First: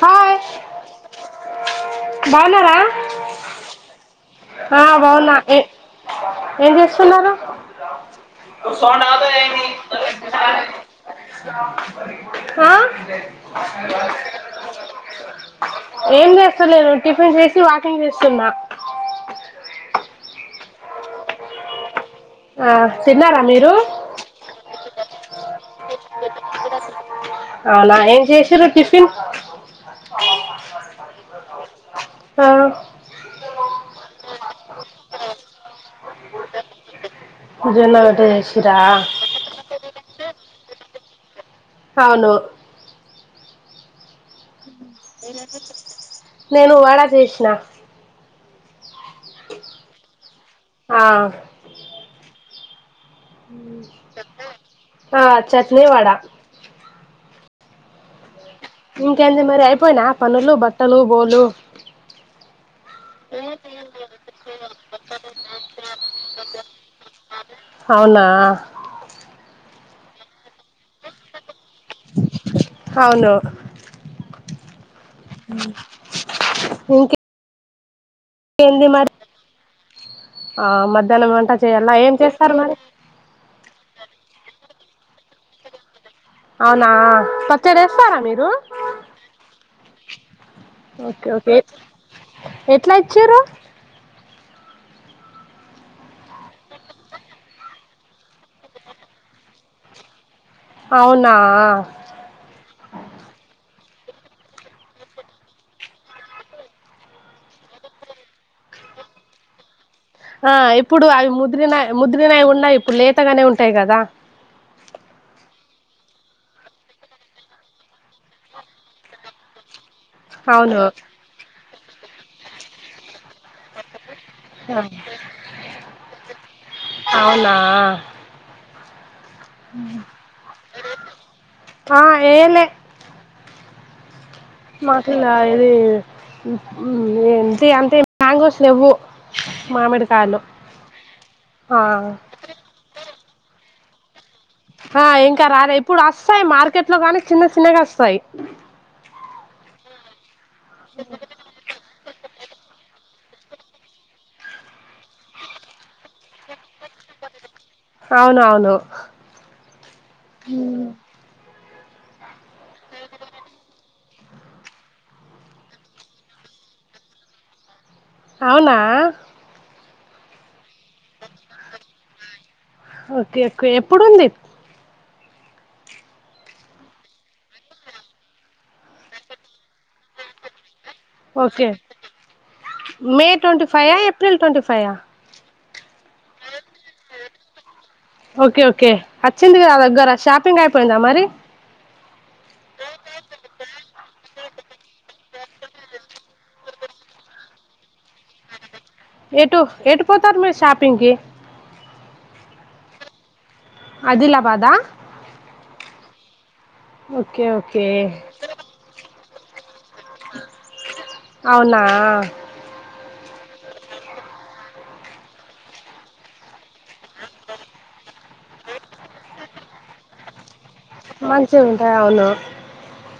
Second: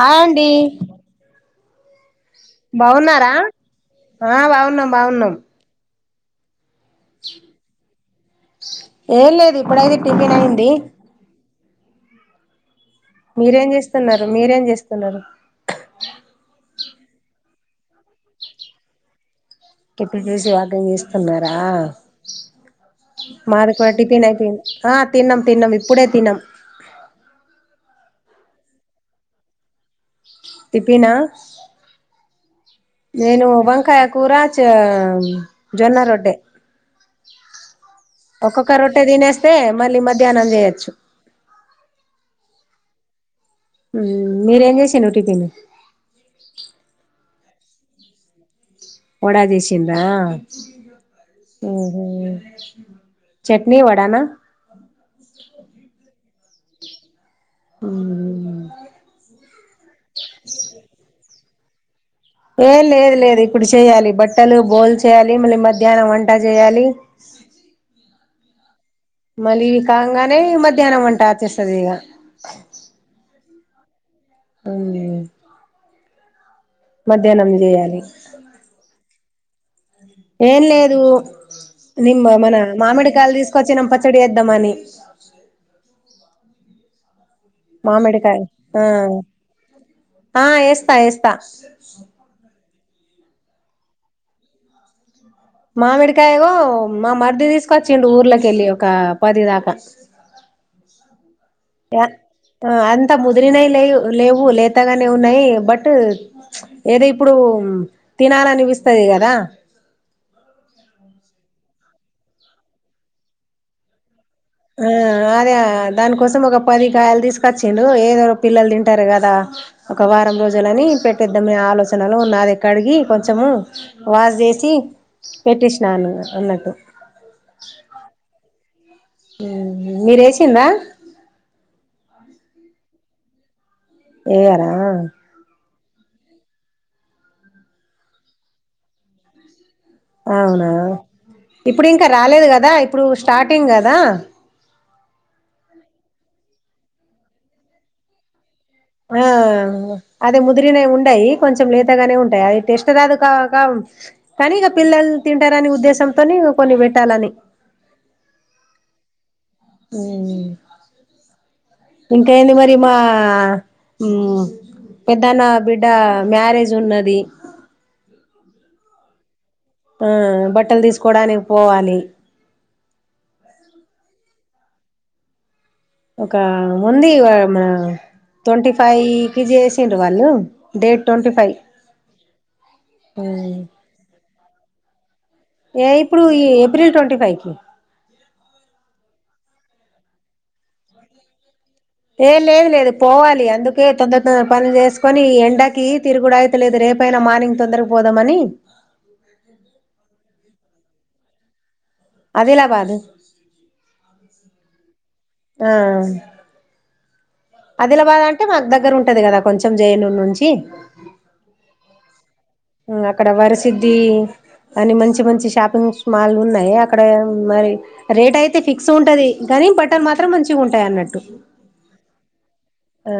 Hi బాగున్నారా బాగున్నారా ఆ బాగున్నాం బాగున్నాం బవున్నా ఏం చేస్తున్నరు ఏం లేదు ఇప్పుడైతే టిఫిన్ అయింది హ మీరేం చేస్తున్నారు మీరేం చేస్తున్నారు ఎమ్ చేస్ స్తలేను టిఫిన్ చేసి వాకింగ్ చేస్తున్నా టిపిన్ చేసి వాకింగ్ చేస్తున్నరా ఆ, తిన్నారా మీరు మాదికూడ టిపిన్ అయిపోయింది ఆ తిన్నం అవునా ఏం చేసిరు టిఫిన్ టిపినా ఆ, నేను వంకాయ కూరా చా జొన్న రొట్టె జొన్న రొట్టె చేసిరా ఒక్కొక్క రొట్టే తినేస్తే మళ్ళీ మధ్యాహ్నం చేయోచ్చు అవును మ్ మీరేం చేసి నేను వడ చేసిన వడా జేషిండ్రా ఆ, ఒహో ఆ చట్నీ వడ ఉహ్మ్మ్ ఇంకేంది మరి అయిపోయినా పనులు బట్టలు బోల్లు ఏ లేదూలేదు ఇప్పుడు చెయ్యాలి బట్టలు బోల్ చేయాలి మళ్ళీ మధ్యాహ్నం వంట చేయాలి అవునా మళ్ళీ ఇవి కాంగానే మధ్యాహ్నం వంట అచ్చేస్తది ఇగ అవును అవ్న్లె మ్ మధ్యాహ్నం చేయాల్ ఏంది మరి ఏం ఆ లేదు మధ్యాహ్నం వంట చేయాలా ఏం నిమ్మ చేస్తారు మన మరి మామిడికాయలు తీసుకొచ్చినం పచ్ పచ్చడి చేద్దామని అవునా పచ్చడేస్తారా మామిడికాయ మీరు ఆ ఆ ఏస్తా ఓకే ఏస్తా ఓకే ఎ ఎట్లా ఇచ్చిర్రు మామిడికాయగో మా మర్ది తీసుకొచ్చిండు ఊర్లకెల్లి ఒక పది దాక అవునా య అంత ముదిరినైలేవు లేవు లేతగానే ఉన్నాయి బట్ ఏదో ఇప్పుడు తినాలనిపిస్తది గదా ఆ ఇప్పుడు అవి ముదిరినయ్ ముద్రినవున్నాయ్ ఇప్పుడు లేతగానే ఉంటాయ్ గదా ఆ అదే దానికోసం ఒక పది కాయలు తీసుకొచ్చిండు ఏదో పిల్లలు తింటరు గదా ఒక వారం అవును రోజులని పెట్టేద్దామన్ ఆలోచనలో ఉన్నా అది కడిగి కొంచెము వాష్ చేసి పెట్టిసినాను అన్నట్టు అవునా మ్ మీరేసింద ఆ ఏయలే వేయరా మాకింగ అది మ్ ఏంటి అంటే మ్యాంగోస్ లేవ్వు మామిడికాయలు అవునా ఆ ఇప్పుడు ఇంక రాలేదు గదా ఇప్పుడు స్టార్టింగ్ గదా ఆ ఇంక రాలే ఇప్పుడు అస్తాయ్ మార్కెట్ లో గాని చిన్న చిన్నగ అస్తాయ్ ఆ అదే ముదిరినై ఉండయి కొంచెం లేతగానే ఉ టయి అవి టెస్ట్ కాదు కా క కానీగ పిల్లలు తింటరని ఉద్దేశం తోని కొన్ని వేట్టాలని అవునవును ఉమ్ ఇంకేంది మరి మా ఉమ్ పెద్దన్న బిడ్డ మ్యారేజ్ ఉన్నది అవునా ఆ బట్టలు తీసుకోవడానికి పోవాలి ఓకే ఓకే ఎప్పుడుంది ఒక ముంది ఇగా మా ట్వంటీ ఫైవ్ కి చేసిండ్రు వాళ్ళు date twenty five okay May twenty five అ ఏప్రిల్ ట్వెంటీఫైవ్ అ ఏ ఇప్పుడు ఈ ఏప్రిల్ ట్వెంటీఫైవ్ కి ఓకే ఓకే అచ్చింది గదా దగ్గర షాపింగ్ అయిపోయిందా మరి ఏ లేదులేదు పోవాలి అందుకే తొందర తొందర్ పనులు చేసుకొని ఈ ఎండకి తిరుగుడయితలేదు రే పైన మార్నింగ్ తొందరగా పోదమని ఎటు ఎటు పోతారు మీరు షాపింగ్ కి అదిలాబాదు అదిలబాదా ఆ ఓకే ఓకే అదిలబాద్ అంటే మాకు దగ్గర ఉంటది గదా కొంచెం జైనూర్ నుంచి అవునా అక్కడ వరిసిద్ది అని మంచి మంచి షాపింగ్స్ మాల్ ఉన్నాయి అక్కడ మరి రేట్ అయితే ఫిక్స్ ఉంటది నీ బట్టల్ మాత్రం మంచిగా ఉంట మంచిగా ఉంటాయి అవును ఆ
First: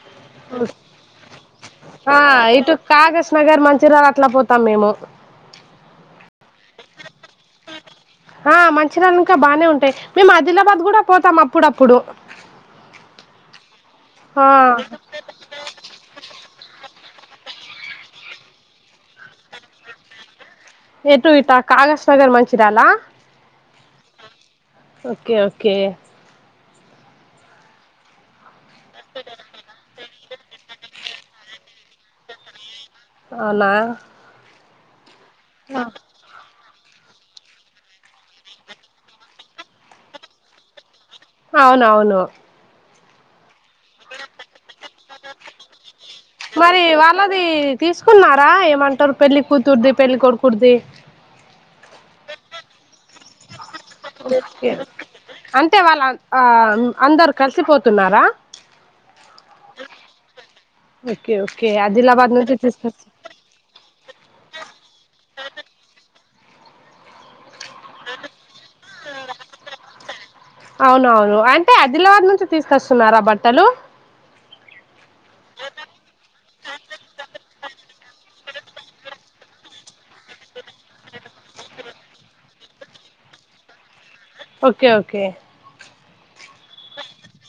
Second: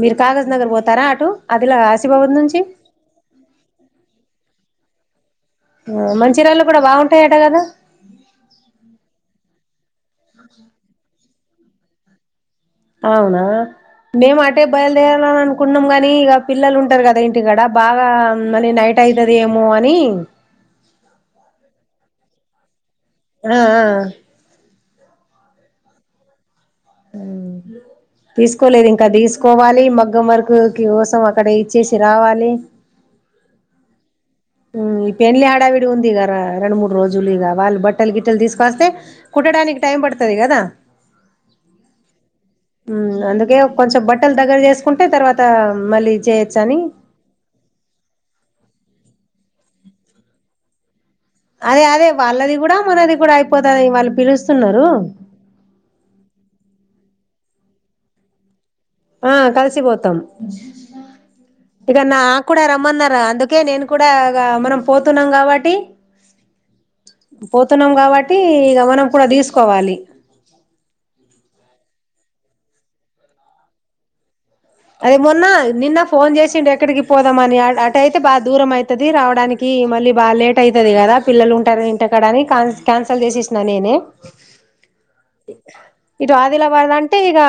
మీరు కాగజ్ నగర్ పోతారా అటు అదిలా ఆ, ఆసిఫబాద్ నుంచి ఇటు కాగస్ నగర్ మంచిర్యాల అట్లా పోతాం మేము మంచిర్యాల కూడా బాగుంటాయట కదా మేమ్ ఆదిలాబాద్ కూడా పోతాం అప్పుడప్పుడు అవునా మేము ఆ, అటే బయలుదేరాలని అనుకున్నాం గాని ఇక పిల్లలు ఉంటారు కదా ఇంటికాడ బాగా మని నైట్ యితది ఏమో అని ఎటు ఇట్ట కాగస్ నగర్ మంచిరాల ఆ ఆ ఓకే ఓకే మ్ తీసుకోలేదు ఇంకా దిసుకోవాలి మగ్గం వరకు కి కోసం అక్కడ ఇచ్చేసి రావాలి అవునా ఇ పెళ్లి హడావిడి ఉంది గార రొండు మూడ్ రోజులు ఇంగా వాళ్ళు బట్టలు గిట్టలు తీసుకొస్తే కుట్టడానికి టైం పడుతది కదా అవునవును మ్ అందుకే కొంచం బట్టలు దగ్గర చేసుకుంటే తర్వాత మళ్ళీ చేయొచ్చు అని మరి వాళ్ళది తీసుకున్నారా ఏమంటారు పెళ్ళి కూతుర్ది పెళ్ళి కొడుకుడ్ది అదే అదే వాళ్ళది కూడా మనది కూడా అయిపోత్ అంటే వాళ్ళ ఆ అందరు కలిసిపోతున్నారా ఆ కలిసిపోతాం ఓకే ఓకే ఇగ నా ఆదిలాబాద్ నుంచి కూడా తీసుకొచ్చి రమ్మన్నారా అందుకే నేను కూడా గా మనం పోతున్నాం కాబట్టి పోతున్నాం కాబట్టి ఇగ మనం కూడా తీసుకోవాలి అవునవును అంటే ఆదిలాబ్ నుంచి తీసుకొస్తున్నారా బట్టలు అదే మొన్న నిన్న ఫోన్ చేసిండే ఆక్కడికి పోదామని అ అటుయితే బాగా దూరం ఐతది రావడానికి మళ్ళీ బా లేట్ అయితది కదా పిల్లలు ఉంటారు ఇంటకాడ అని ఖాన్ క్యాన్సల్ చేసేసిన నేనే ఓకే ఓకే ఇటు ఆదిలాబాద్ అంటే ఇగ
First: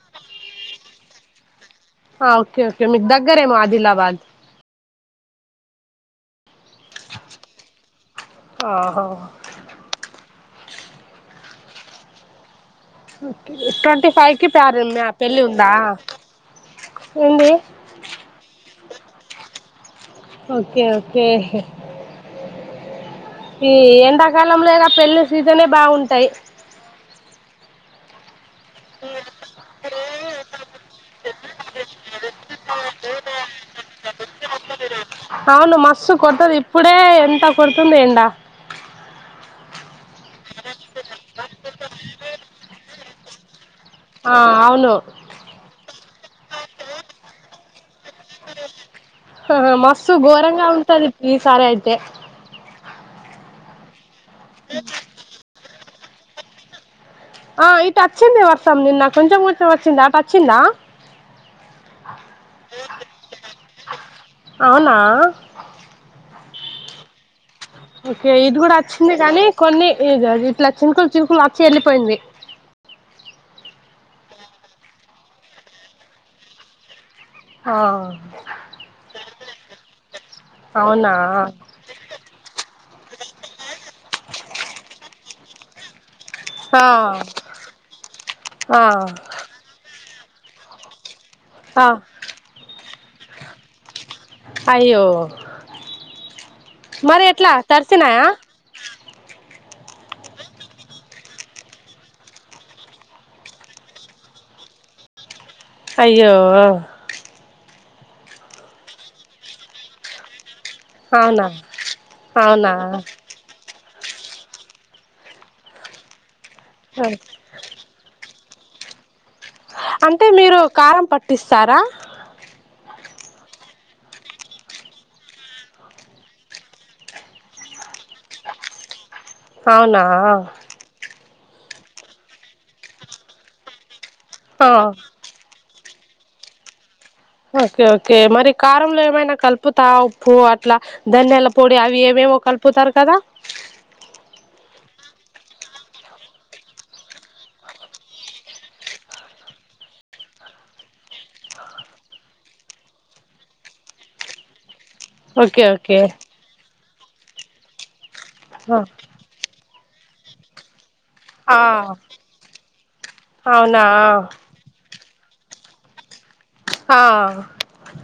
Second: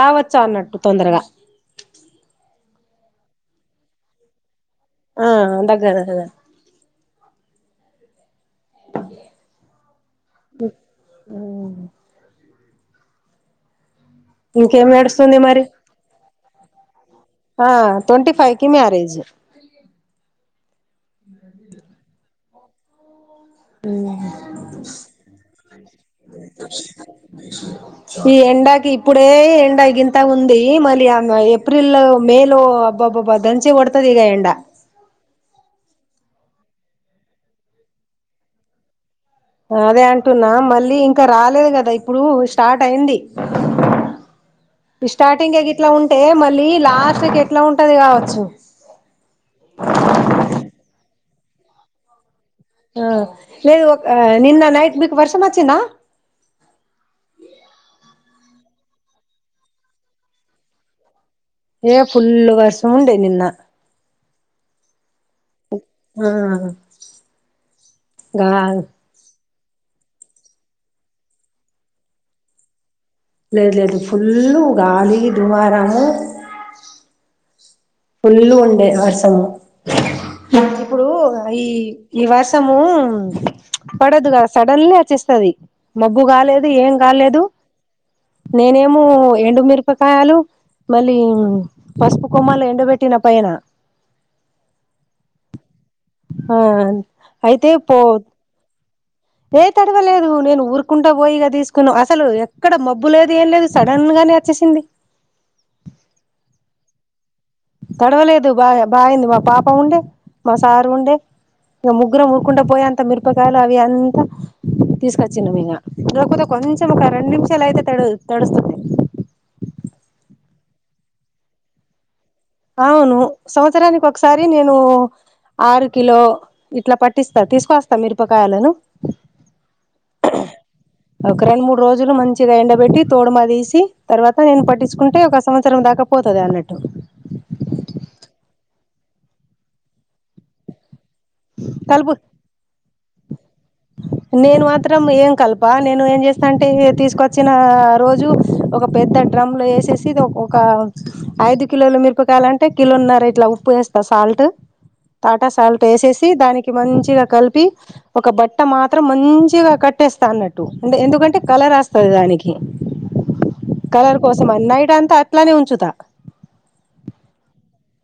రావచ్చు అన్నట్టు తొందరగా ఓకే ఓకే మీక్ దగ్గరేమో ఆదిలాబాద్ ఆ దగ్గరా దగ్గర వోహో ట్వంటీ ఫైవ్ కి ఇంకేం పారేల నడుస్తుంది పెళ్ళి మరి ఉందా ఏంది ఆ ట్వంటీ ఫైవ్ కి మ్యారేజ్ ఓకే ఓకే ఈ ఎండాకాలం లేదా పెళ్లి సీజన్స్ ఏ బాగుంటాయి ఈ ఎండాకి ఇప్పుడే ఎండా గంత ఉంది మళ్ళీ ఆమే ఏప్రిల్ లో మే లో అబ్బాబ్బబ్బా దన్ంచి కొడుతది ఈగ ఎండ అవును మస్తు కొడతది ఇప్పుడే ఎంత కొడుతుంది ఎండా అదే అంటున్నా మళ్ళీ ఇంకా రాలేదు కదా ఇప్పుడు స్టార్ట్ అయింది ఆ అవును స్టార్టింగ్ ఏ గిట్ల ఉన్ టే మళ్ళీ లాస్ట్కీ ఎట్ల ఉంటది కావచ్చు. ఆ మాటు ఘోరంగా ఉంటది ఈ సారైతే ఆ లేదు ఒక నిన్న నైట్ మీకు వర్షం వచ్చిందా? ఆ ఇటచ్చింది వర్షం నిన్న కొంచం కొంచం అచ్చింది అటచ్చిందా? ఏ ఫుల్ వర్షము ఉండే నిన్న అవునా మ్మ్ ఓకే ఇటు కూడా వచ్చింది గానీ కొన్ని ఇగ ఇట్ల చినుకుల్ చినుకుల్ ఆచ్చి ఎళ్ళిపోయింది. లేదు లేదు ఫుల్లు గాలి దుమారము ఆ ఫుల్లు ఉండే వర్షము ఇప్పుడు అవునా ఈ ఈ వర్షం మ్ పడదుగా సడన్లీ వచ్చేస్తది. మ మబ్బు కాలేదు ఆ ఏం కాలేదు ఆ నేనేమో ఎండు మిరప కాయలు మళ్ళీ ఆ పసుపు కొమ్మలు ఎండబెట్టిన పైన అయ్యో ఆ మరి ఎట్లా అయితే పో తడిసినాయా ఏ తడవలేదు నేను ఊరుకుంటా పోయి ఇగ తీస్కున్న అసలు ఎక్కడ మబ్బు లేదు ఏం లేదు సడన్గ గనే అచ్చేసింది. అయ్యో! తడవలేదు బాగా బాయింది మా పాప ఉండే మా సారు ఉండే అవునా ఇగ ముగ్గురం ఊరుకుంట అవునా పోయే అంత మిరపకాయల్ అవి అన్ తీస్కచ్చినం ఇగ లేకపోతే కొంచం ఒక రెండు నిమిషాల్ అయితే తడ్ తడుస్తుండే అంటే మీరు కారం పట్టిస్తారా? అవును సంవత్సరానిక్ ఒక్సారి నేను ఆరు కిలో ఇట్ల పట్టిస్తా తీసుకొనస్తా మిరపకాయలను అవునా ఒక రెండు మూడు రోజులు మంచిగ ఎండబెట్టి తోడుమ తీసి తర్వాత నేన్ ఆ పట్టిచ్చుకుంటే ఒక సంవత్సరం దాకా పోతది అన్నట్టు. ఓకే ఓకే మరి కారంల ఏమైనా కలుపుతా ఉప్పు అట్లా ధనియాల పొడి అవి కలుపు ఏవేవో కలుపుతార్ కదా నేను మాత్రం ఏం కల్ప నేను ఏం చేస్తా అంటే తీస్కొచ్చిన రోజు ఒక పెద్ద డ్రమ్లో ఎసేసి ఇద్ ఒక ఐదు కిలోలు మిరప కాయలంటే కిలోన్నర ఇట్ల ఉప్పు ఏస్తా సాల్ట్ టె టాటా ఓకే సాల్ట్ ఓకే ఏసేసి దానికి మంచిగ కల్పి ఒక బట్ట ఆ మాత్రం మంచిగ కట్ ట్టేస్త అన్నట్టు. అంటే ఎందుకంటే ఆ కలర్ అస్తది దానికి అవునా కలర్ కోసం అన్ నైట్ అంతా అట్లనే ఉంచుతా ఆ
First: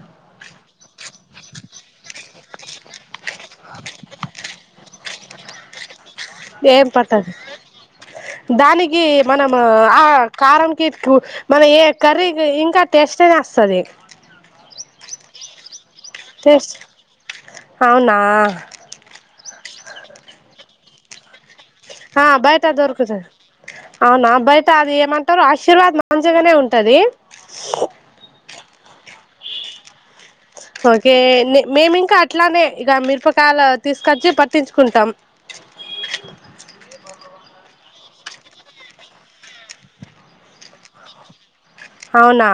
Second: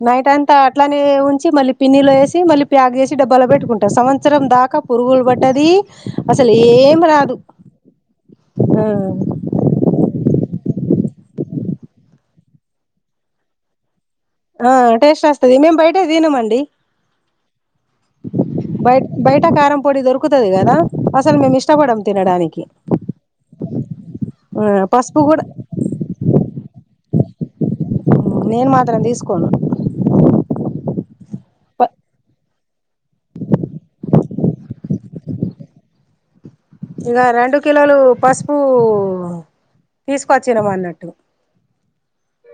నైట్ అంతా అట్లనే ఉంచి మళ్ళీ పిన్నిలో ఏసి మళ్ళీ ప్యాక్ జేసి డబ్బలో పెట్టుకుంటా సంవత్సరం దాకా పురుగులు ప ట్టది. ఏం పట్టద్ దానికి ఆ మనమ్ ఆ కారం మన ఏ కర్రీ ఇంకా టేస్ట్నే అస్తది. ఆ టేస్ట్ వస్తది మేం బయటే తినమండి టేస్ట్ అవునా బై బైట్ ట కారం పొడి దొరుకుతది కదా అసల్ మేం ఇష్ట ఆ బయట దొరుకుతద్ అవునా ఆ బైట అది పసుపు ఏమంటరు కూడా ఆశీర్వాద్ మంచిగనే ఉంటది. నేను మాత్రం తీస్కోను. ఓకే లె మేం ఇంకా అట్లనే ఇగ మిరపకాయల్ తీస్కచ్చి పట్టించుకుంటాం. ఇగ రెండు కిలోలు పసుపు తీస్కొచ్చినం అన్నట్టు. అవునా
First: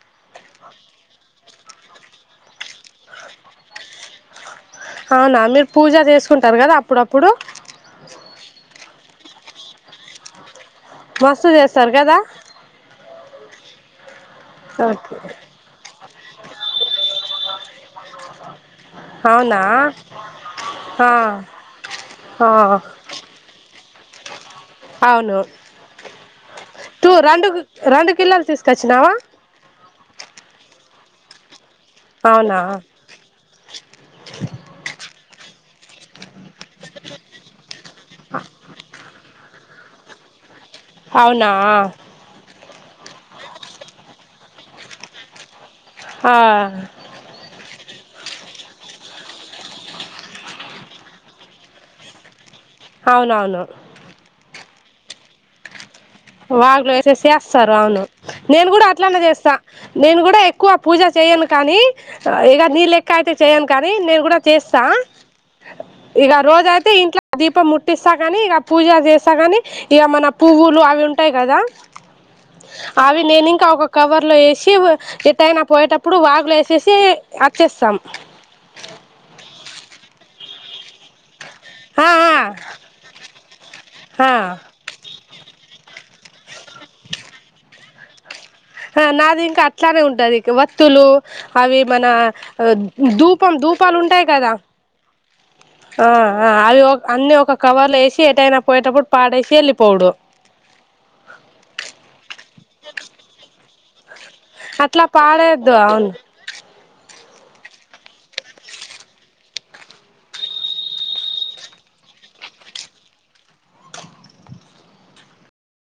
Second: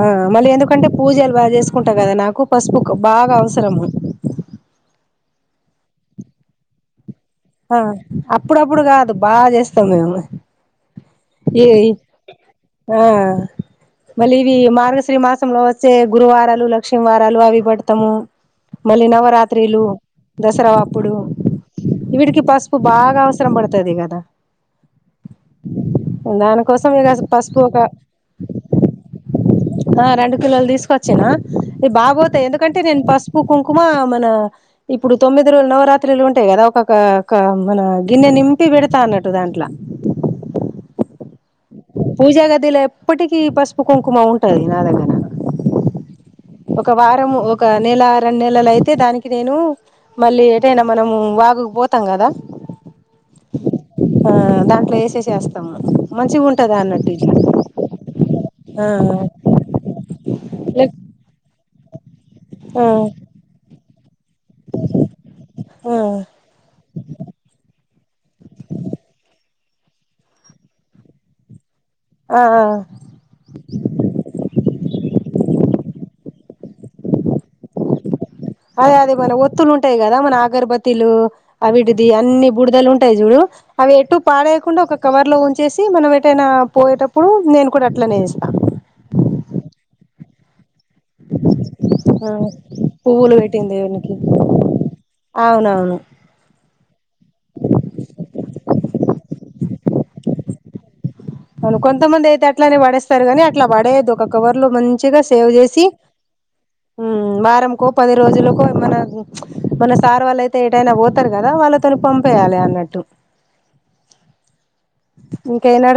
ఆ మళ్ళీ ఎందుకంటే పూజలు బాగా చేస్కుంటా కదా నాకు పసుపు బాగా అవసరము. అవునా మీరు పూజ చేసుకుంటారు కదా అప్పుడాప్ ఆ అప్పుడప్పుడు కాదు బాగా చేస్తాం మేము మస్తు ఏయ్ చేస్తారు కదా ఆ మళ్ళీ ఇవి ఓకే మార్గశ్రీ మాసంలో వచ్చే గురువారాలు, లక్ష్మీ వారాలు అవి పెడతము. మళ్ళీ అవునా నవరాత్రిలు దసరా ఆ అప్పుడు ఇవీటికి ఆ పసుపు బాగా అవసరం పడతది ఇగ. అవును దానికోసం టూ ఇగస్ రెండు పసుపు ఒక రెండు కిలోలు తీసుకొచ్చినావా ఆ రెండు కిలోల్ తీసుకొచ్చిన ఇ బాగ్ వొతాయ్ అవునా ఎందుకంటే నేన్ పసుపు, కుంకుమ మన ఇప్ ఇప్పుడు తొమ్మిది రోజులు నవరాత్రిలు ఉంటాయి గదా. ఒకొక్క ఒక మన గిన్నె నింపి వెడ్తా అన్నట్టు టుదంట్ల అవునా పూజా గదిలో ఎప్పటికీ పసుపు, కుంకుమ ఉంటది నా దగ్గర ఆ ఒక వారము ఒక్ ఒక నెల, రెండు నెలలు అయితే దానికి నేను మళ్ళీ ఏటైనా మనం వాగుక్ పోతాం గద. అవునవును వేసేసి చేస్తామం మన్ వాగులు ఏసీ సేసారు అవును నేను గూడా ఆ అట్లానే చేస్తా, నేను కూడా ఎక్కువ లేక్ పూజ చేయను కానీ చా ఇగ నీ ఆ లెక్క అయితే చేయన్ కానీ నేను కూడా చేస్తా. ఆ ఇగ రోజ అయితే ఇంట్లో దీపం ముట్టిస్తా గాని పూజ జీస్తా గాని ఇగ మన పువ్వులు అవి ఉంటాయి కదా. ఆ ఆ అవి నేన్ ఇంకా ఒక కవర్ లో ఎషి వ ఏ ఎటైనా పోయేటప్పుడు వాగులు ఏసేసి అచ్చేస్తాం. తీలు అవిటిది ఆ అన్ని బుడిదలు ఉంటాయి చూడు అవి ఎటు ఆ పాడేయకుండా ఒక కవర్ లో ఉంచేసి మనం ఎ ఎటైనా పోయేటప్పుడు నేను కూడా అట్లనే ఎస్తా. అ నాది ఇంక అట్లానే ఉంటది ఇక వ తులు అవి మన ఆ పువ్వులు దుపాం పెట్టింది దుపాలు దేవునికి ఉంటాయి కదా. అవునవును ఆ అ అవి అన్నీ ఒక కవర్లు ఏసి ఎటైనా పోయేటప్పుడు పాడేశి ఎలిపోవుడు అవును కొంతమంది అయితే అట్లనే వాడిస్తార్ గని అట్లా పడియొద్దు. ఒక కవర్ లో అట్లా మంచిగా సేవ్ పాడేద్దు చేసి అవును మ్ ఉమ్ వారం కో, పది రోజుల కో మన ప్చ్ మన సార్ వాళ్ళుయితే ఏటైనా వొతర్ కదా వాళ్ళతో పం పెయాలి అన్నట్టు ఇంకేనాడు